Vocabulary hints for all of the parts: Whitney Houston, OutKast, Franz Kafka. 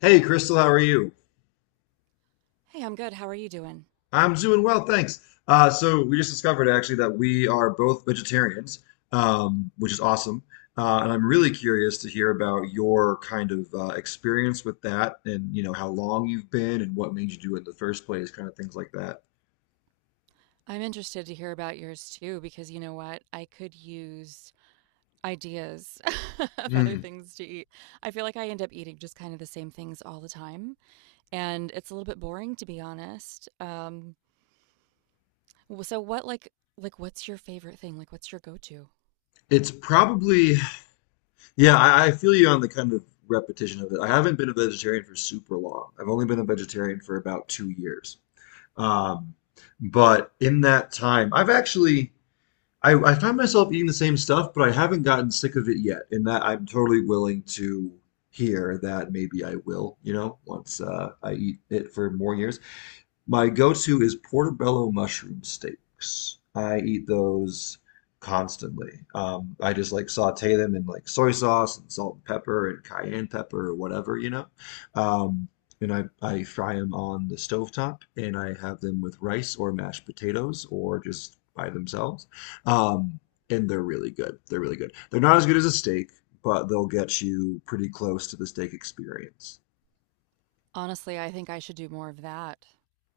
Hey, Crystal, how are you? Hey, I'm good. How are you doing? I'm doing well, thanks. So we just discovered actually that we are both vegetarians, which is awesome. And I'm really curious to hear about your kind of experience with that, and you know how long you've been, and what made you do it in the first place, kind of things like that. I'm interested to hear about yours too, because you know what? I could use ideas of other Hmm. things to eat. I feel like I end up eating just kind of the same things all the time, and it's a little bit boring to be honest. So what like what's your favorite thing? Like what's your go-to? It's probably, yeah, I feel you on the kind of repetition of it. I haven't been a vegetarian for super long. I've only been a vegetarian for about 2 years. Um, but in that time, I find myself eating the same stuff, but I haven't gotten sick of it yet, and that I'm totally willing to hear that maybe I will, you know, once I eat it for more years. My go-to is portobello mushroom steaks. I eat those constantly. I just like saute them in like soy sauce and salt and pepper and cayenne pepper or whatever, you know. Um, and I fry them on the stovetop and I have them with rice or mashed potatoes or just by themselves. Um, and they're really good. They're really good. They're not as good as a steak, but they'll get you pretty close to the steak experience. Honestly, I think I should do more of that.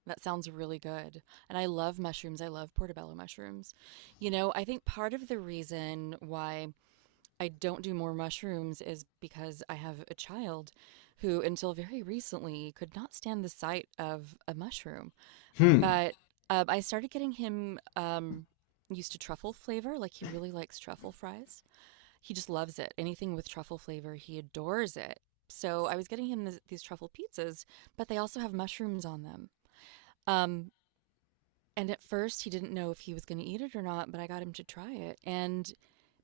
That sounds really good. And I love mushrooms. I love portobello mushrooms. You know, I think part of the reason why I don't do more mushrooms is because I have a child who, until very recently, could not stand the sight of a mushroom. Hmm. But I started getting him used to truffle flavor. Like, he really likes truffle fries. He just loves it. Anything with truffle flavor, he adores it. So I was getting him these truffle pizzas, but they also have mushrooms on them. Um, and at first, he didn't know if he was going to eat it or not, but I got him to try it. And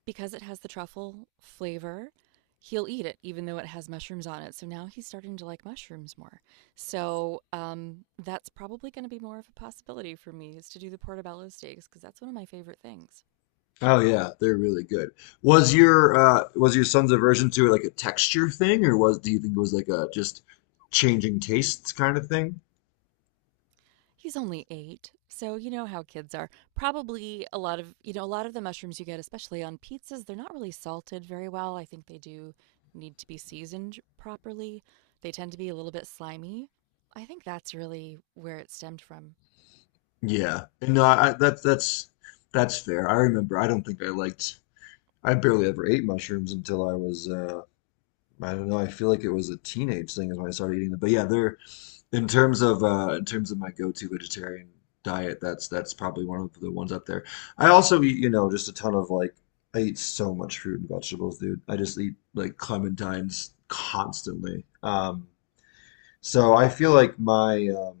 because it has the truffle flavor, he'll eat it even though it has mushrooms on it. So now he's starting to like mushrooms more. So that's probably going to be more of a possibility for me is to do the portobello steaks because that's one of my favorite things. Oh yeah, they're really good. Was your son's aversion to it like a texture thing, or was do you think it was like a just changing tastes kind of thing? He's only eight, so you know how kids are. Probably a lot of a lot of the mushrooms you get, especially on pizzas, they're not really salted very well. I think they do need to be seasoned properly. They tend to be a little bit slimy. I think that's really where it stemmed from. Yeah. And no, I that's fair. I remember. I don't think I liked. I barely ever ate mushrooms until I was I don't know. I feel like it was a teenage thing is when I started eating them. But yeah, they're in terms of my go-to vegetarian diet, that's probably one of the ones up there. I also eat, you know, just a ton of I eat so much fruit and vegetables, dude. I just eat like clementines constantly. So I feel like my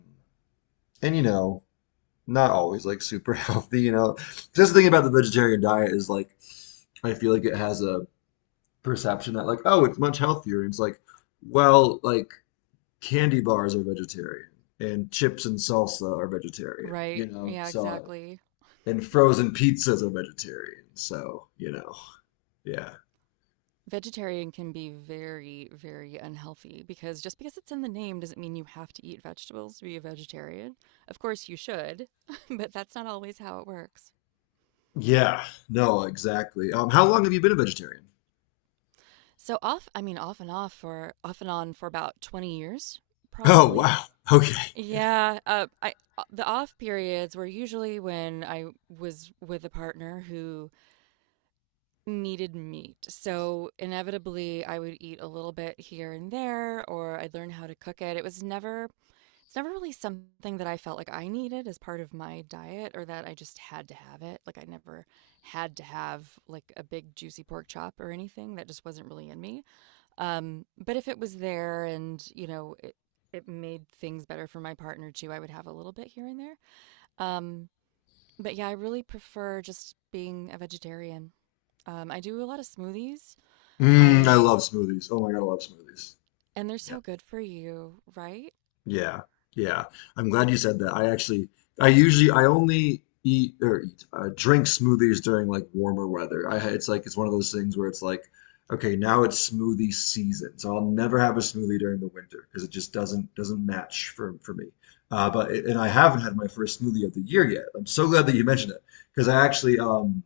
and you know, not always like super healthy, you know. Just the thing about the vegetarian diet is like I feel like it has a perception that like, oh, it's much healthier. And it's like, well, like candy bars are vegetarian and chips and salsa are vegetarian, Right. you know? Yeah, So, exactly. and frozen pizzas are vegetarian. So, you know, yeah. Vegetarian can be very, very unhealthy because just because it's in the name doesn't mean you have to eat vegetables to be a vegetarian. Of course, you should, but that's not always how it works. Yeah, no, exactly. How long have you been a vegetarian? So off, I mean, off and on for about 20 years, Oh, probably. wow. Okay. Yeah, I the off periods were usually when I was with a partner who needed meat. So inevitably I would eat a little bit here and there or I'd learn how to cook it. It was never It's never really something that I felt like I needed as part of my diet or that I just had to have it. Like I never had to have like a big juicy pork chop or anything that just wasn't really in me. But if it was there, and you know, it made things better for my partner too, I would have a little bit here and there. Um but yeah, I really prefer just being a vegetarian. I do a lot of smoothies, Mm, I I love smoothies. Oh my God, I love smoothies. and they're Yeah. so good for you, right? Yeah, yeah. I'm glad you said that. I actually, I usually, I only eat or eat, drink smoothies during like warmer weather. It's like it's one of those things where it's like, okay, now it's smoothie season, so I'll never have a smoothie during the winter because it just doesn't match for me. But and I haven't had my first smoothie of the year yet. I'm so glad that you mentioned it because I actually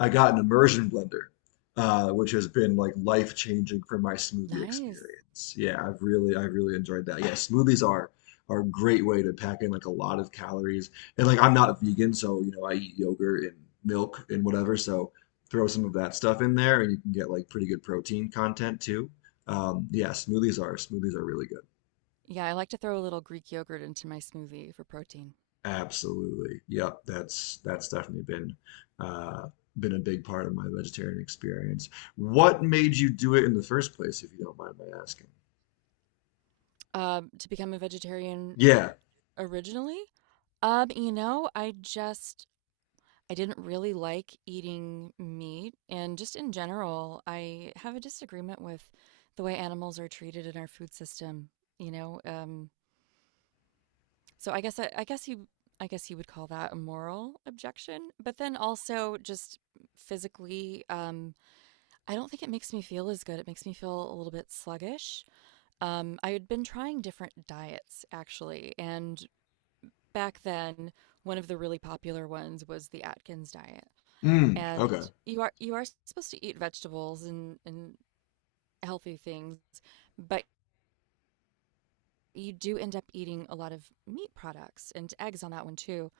I got an immersion blender, which has been like life changing for my smoothie Nice. experience. Yeah, I've really enjoyed that. Yeah, smoothies are a great way to pack in like a lot of calories. And like I'm not vegan, so you know I eat yogurt and milk and whatever. So throw some of that stuff in there, and you can get like pretty good protein content too. Smoothies are really good. Yeah, I like to throw a little Greek yogurt into my smoothie for protein. Absolutely. Yep. That's definitely uh, been a big part of my vegetarian experience. What made you do it in the first place, if you don't mind my asking? To become a vegetarian Yeah. originally, you know, I didn't really like eating meat, and just in general, I have a disagreement with the way animals are treated in our food system. You know, so I guess you would call that a moral objection, but then also just physically, I don't think it makes me feel as good. It makes me feel a little bit sluggish. I had been trying different diets actually, and back then, one of the really popular ones was the Atkins diet. Mm, And okay. you are supposed to eat vegetables and healthy things, but you do end up eating a lot of meat products and eggs on that one too.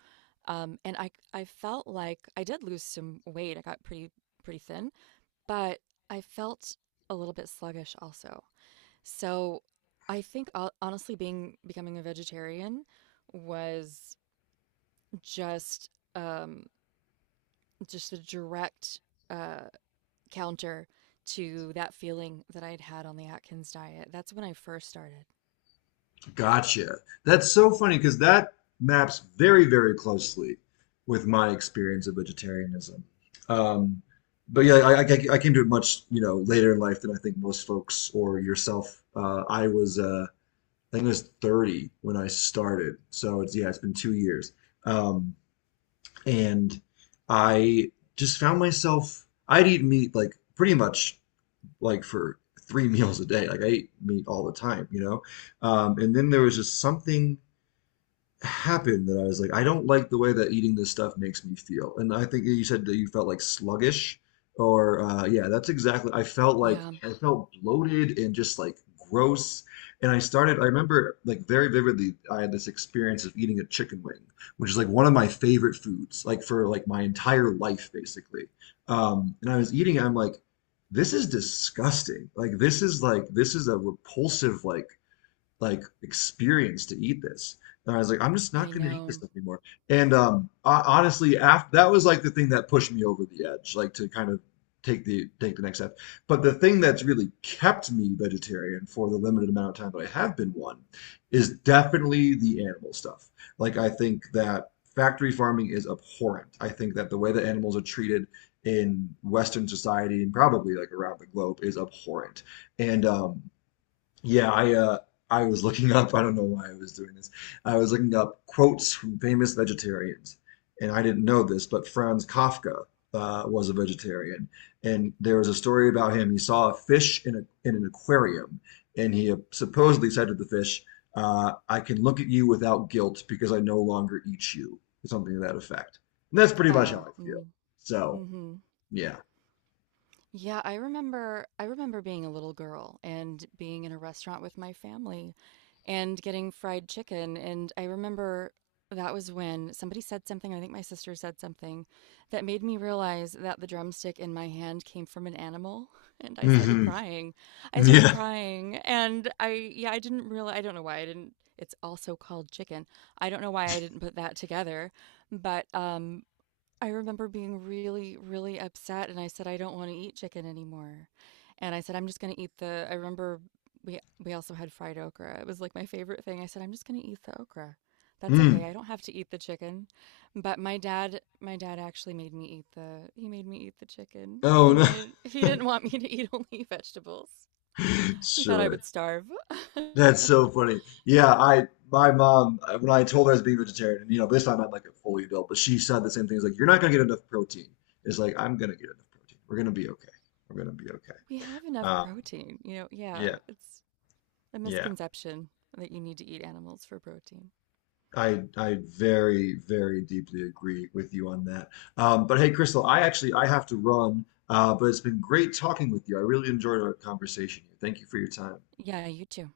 And I felt like I did lose some weight. I got pretty thin, but I felt a little bit sluggish also. So, I think ho honestly being becoming a vegetarian was just, um, just a direct, uh, counter to that feeling that I'd had on the Atkins diet. That's when I first started. Gotcha. That's so funny because that maps very, very closely with my experience of vegetarianism. Um, but yeah, I came to it much, you know, later in life than I think most folks or yourself. I think I was 30 when I started. So it's yeah, it's been 2 years. Um, and I just found myself I'd eat meat like pretty much like for three meals a day. Like I ate meat all the time, you know? And then there was just something happened that I was like, I don't like the way that eating this stuff makes me feel. And I think you said that you felt like sluggish or yeah, that's exactly. I felt like Yeah, I Yeah. felt bloated and just like gross. And I started, I remember like very vividly, I had this experience of eating a chicken wing, which is like one of my favorite foods, like for like my entire life basically. And I was eating, I'm like, this is disgusting. This is a repulsive like experience to eat this. And I was like, I'm just I not going to eat this know. stuff anymore. And honestly, after that was like the thing that pushed me over the edge, like to kind of take the next step. But the thing that's really kept me vegetarian for the limited amount of time that I have been one is definitely the animal stuff. Like I think that factory farming is abhorrent. I think that the way that animals are treated in Western society and probably like around the globe is abhorrent. And Yeah, I was looking up, I don't know why I was doing this. I was looking up quotes from famous vegetarians, and I didn't know this, but Franz Kafka was a vegetarian, and there was a story about him. He saw a fish in a in an aquarium, and he supposedly said to the fish, "I can look at you without guilt because I no longer eat you," or something to that effect. And that's pretty much how Oh, I feel. mm, So, mhm. yeah. Yeah, I remember being a little girl and being in a restaurant with my family and getting fried chicken, and I remember that was when somebody said something, I think my sister said something that made me realize that the drumstick in my hand came from an animal and I started Hmm. crying. I started Yeah. crying and I don't know why I didn't, it's also called chicken. I don't know why I didn't put that together, but I remember being really, really upset, and I said, "I don't wanna eat chicken anymore." And I said, "I'm just gonna eat the—" I remember we also had fried okra, it was, like, my favorite thing. I said, "I'm just gonna eat the okra. That's okay, Mm. I don't have to eat the chicken." But my dad actually made me eat the he made me eat the chicken. Oh no. He didn't want me to eat only vegetables. He thought I Sure. would starve. That's so funny. Yeah, I my mom when I told her I was being vegetarian, and you know, this time I'm like a fully adult, but she said the same thing. It's like, you're not gonna get enough protein. It's like I'm gonna get enough protein. We're gonna be okay. We're gonna be okay. We have enough Um, protein, you know? Yeah, yeah, it's a yeah. misconception that you need to eat animals for protein. I very very deeply agree with you on that. But hey, Crystal, I have to run. But it's been great talking with you. I really enjoyed our conversation here. Thank you for your time. Yeah, you too.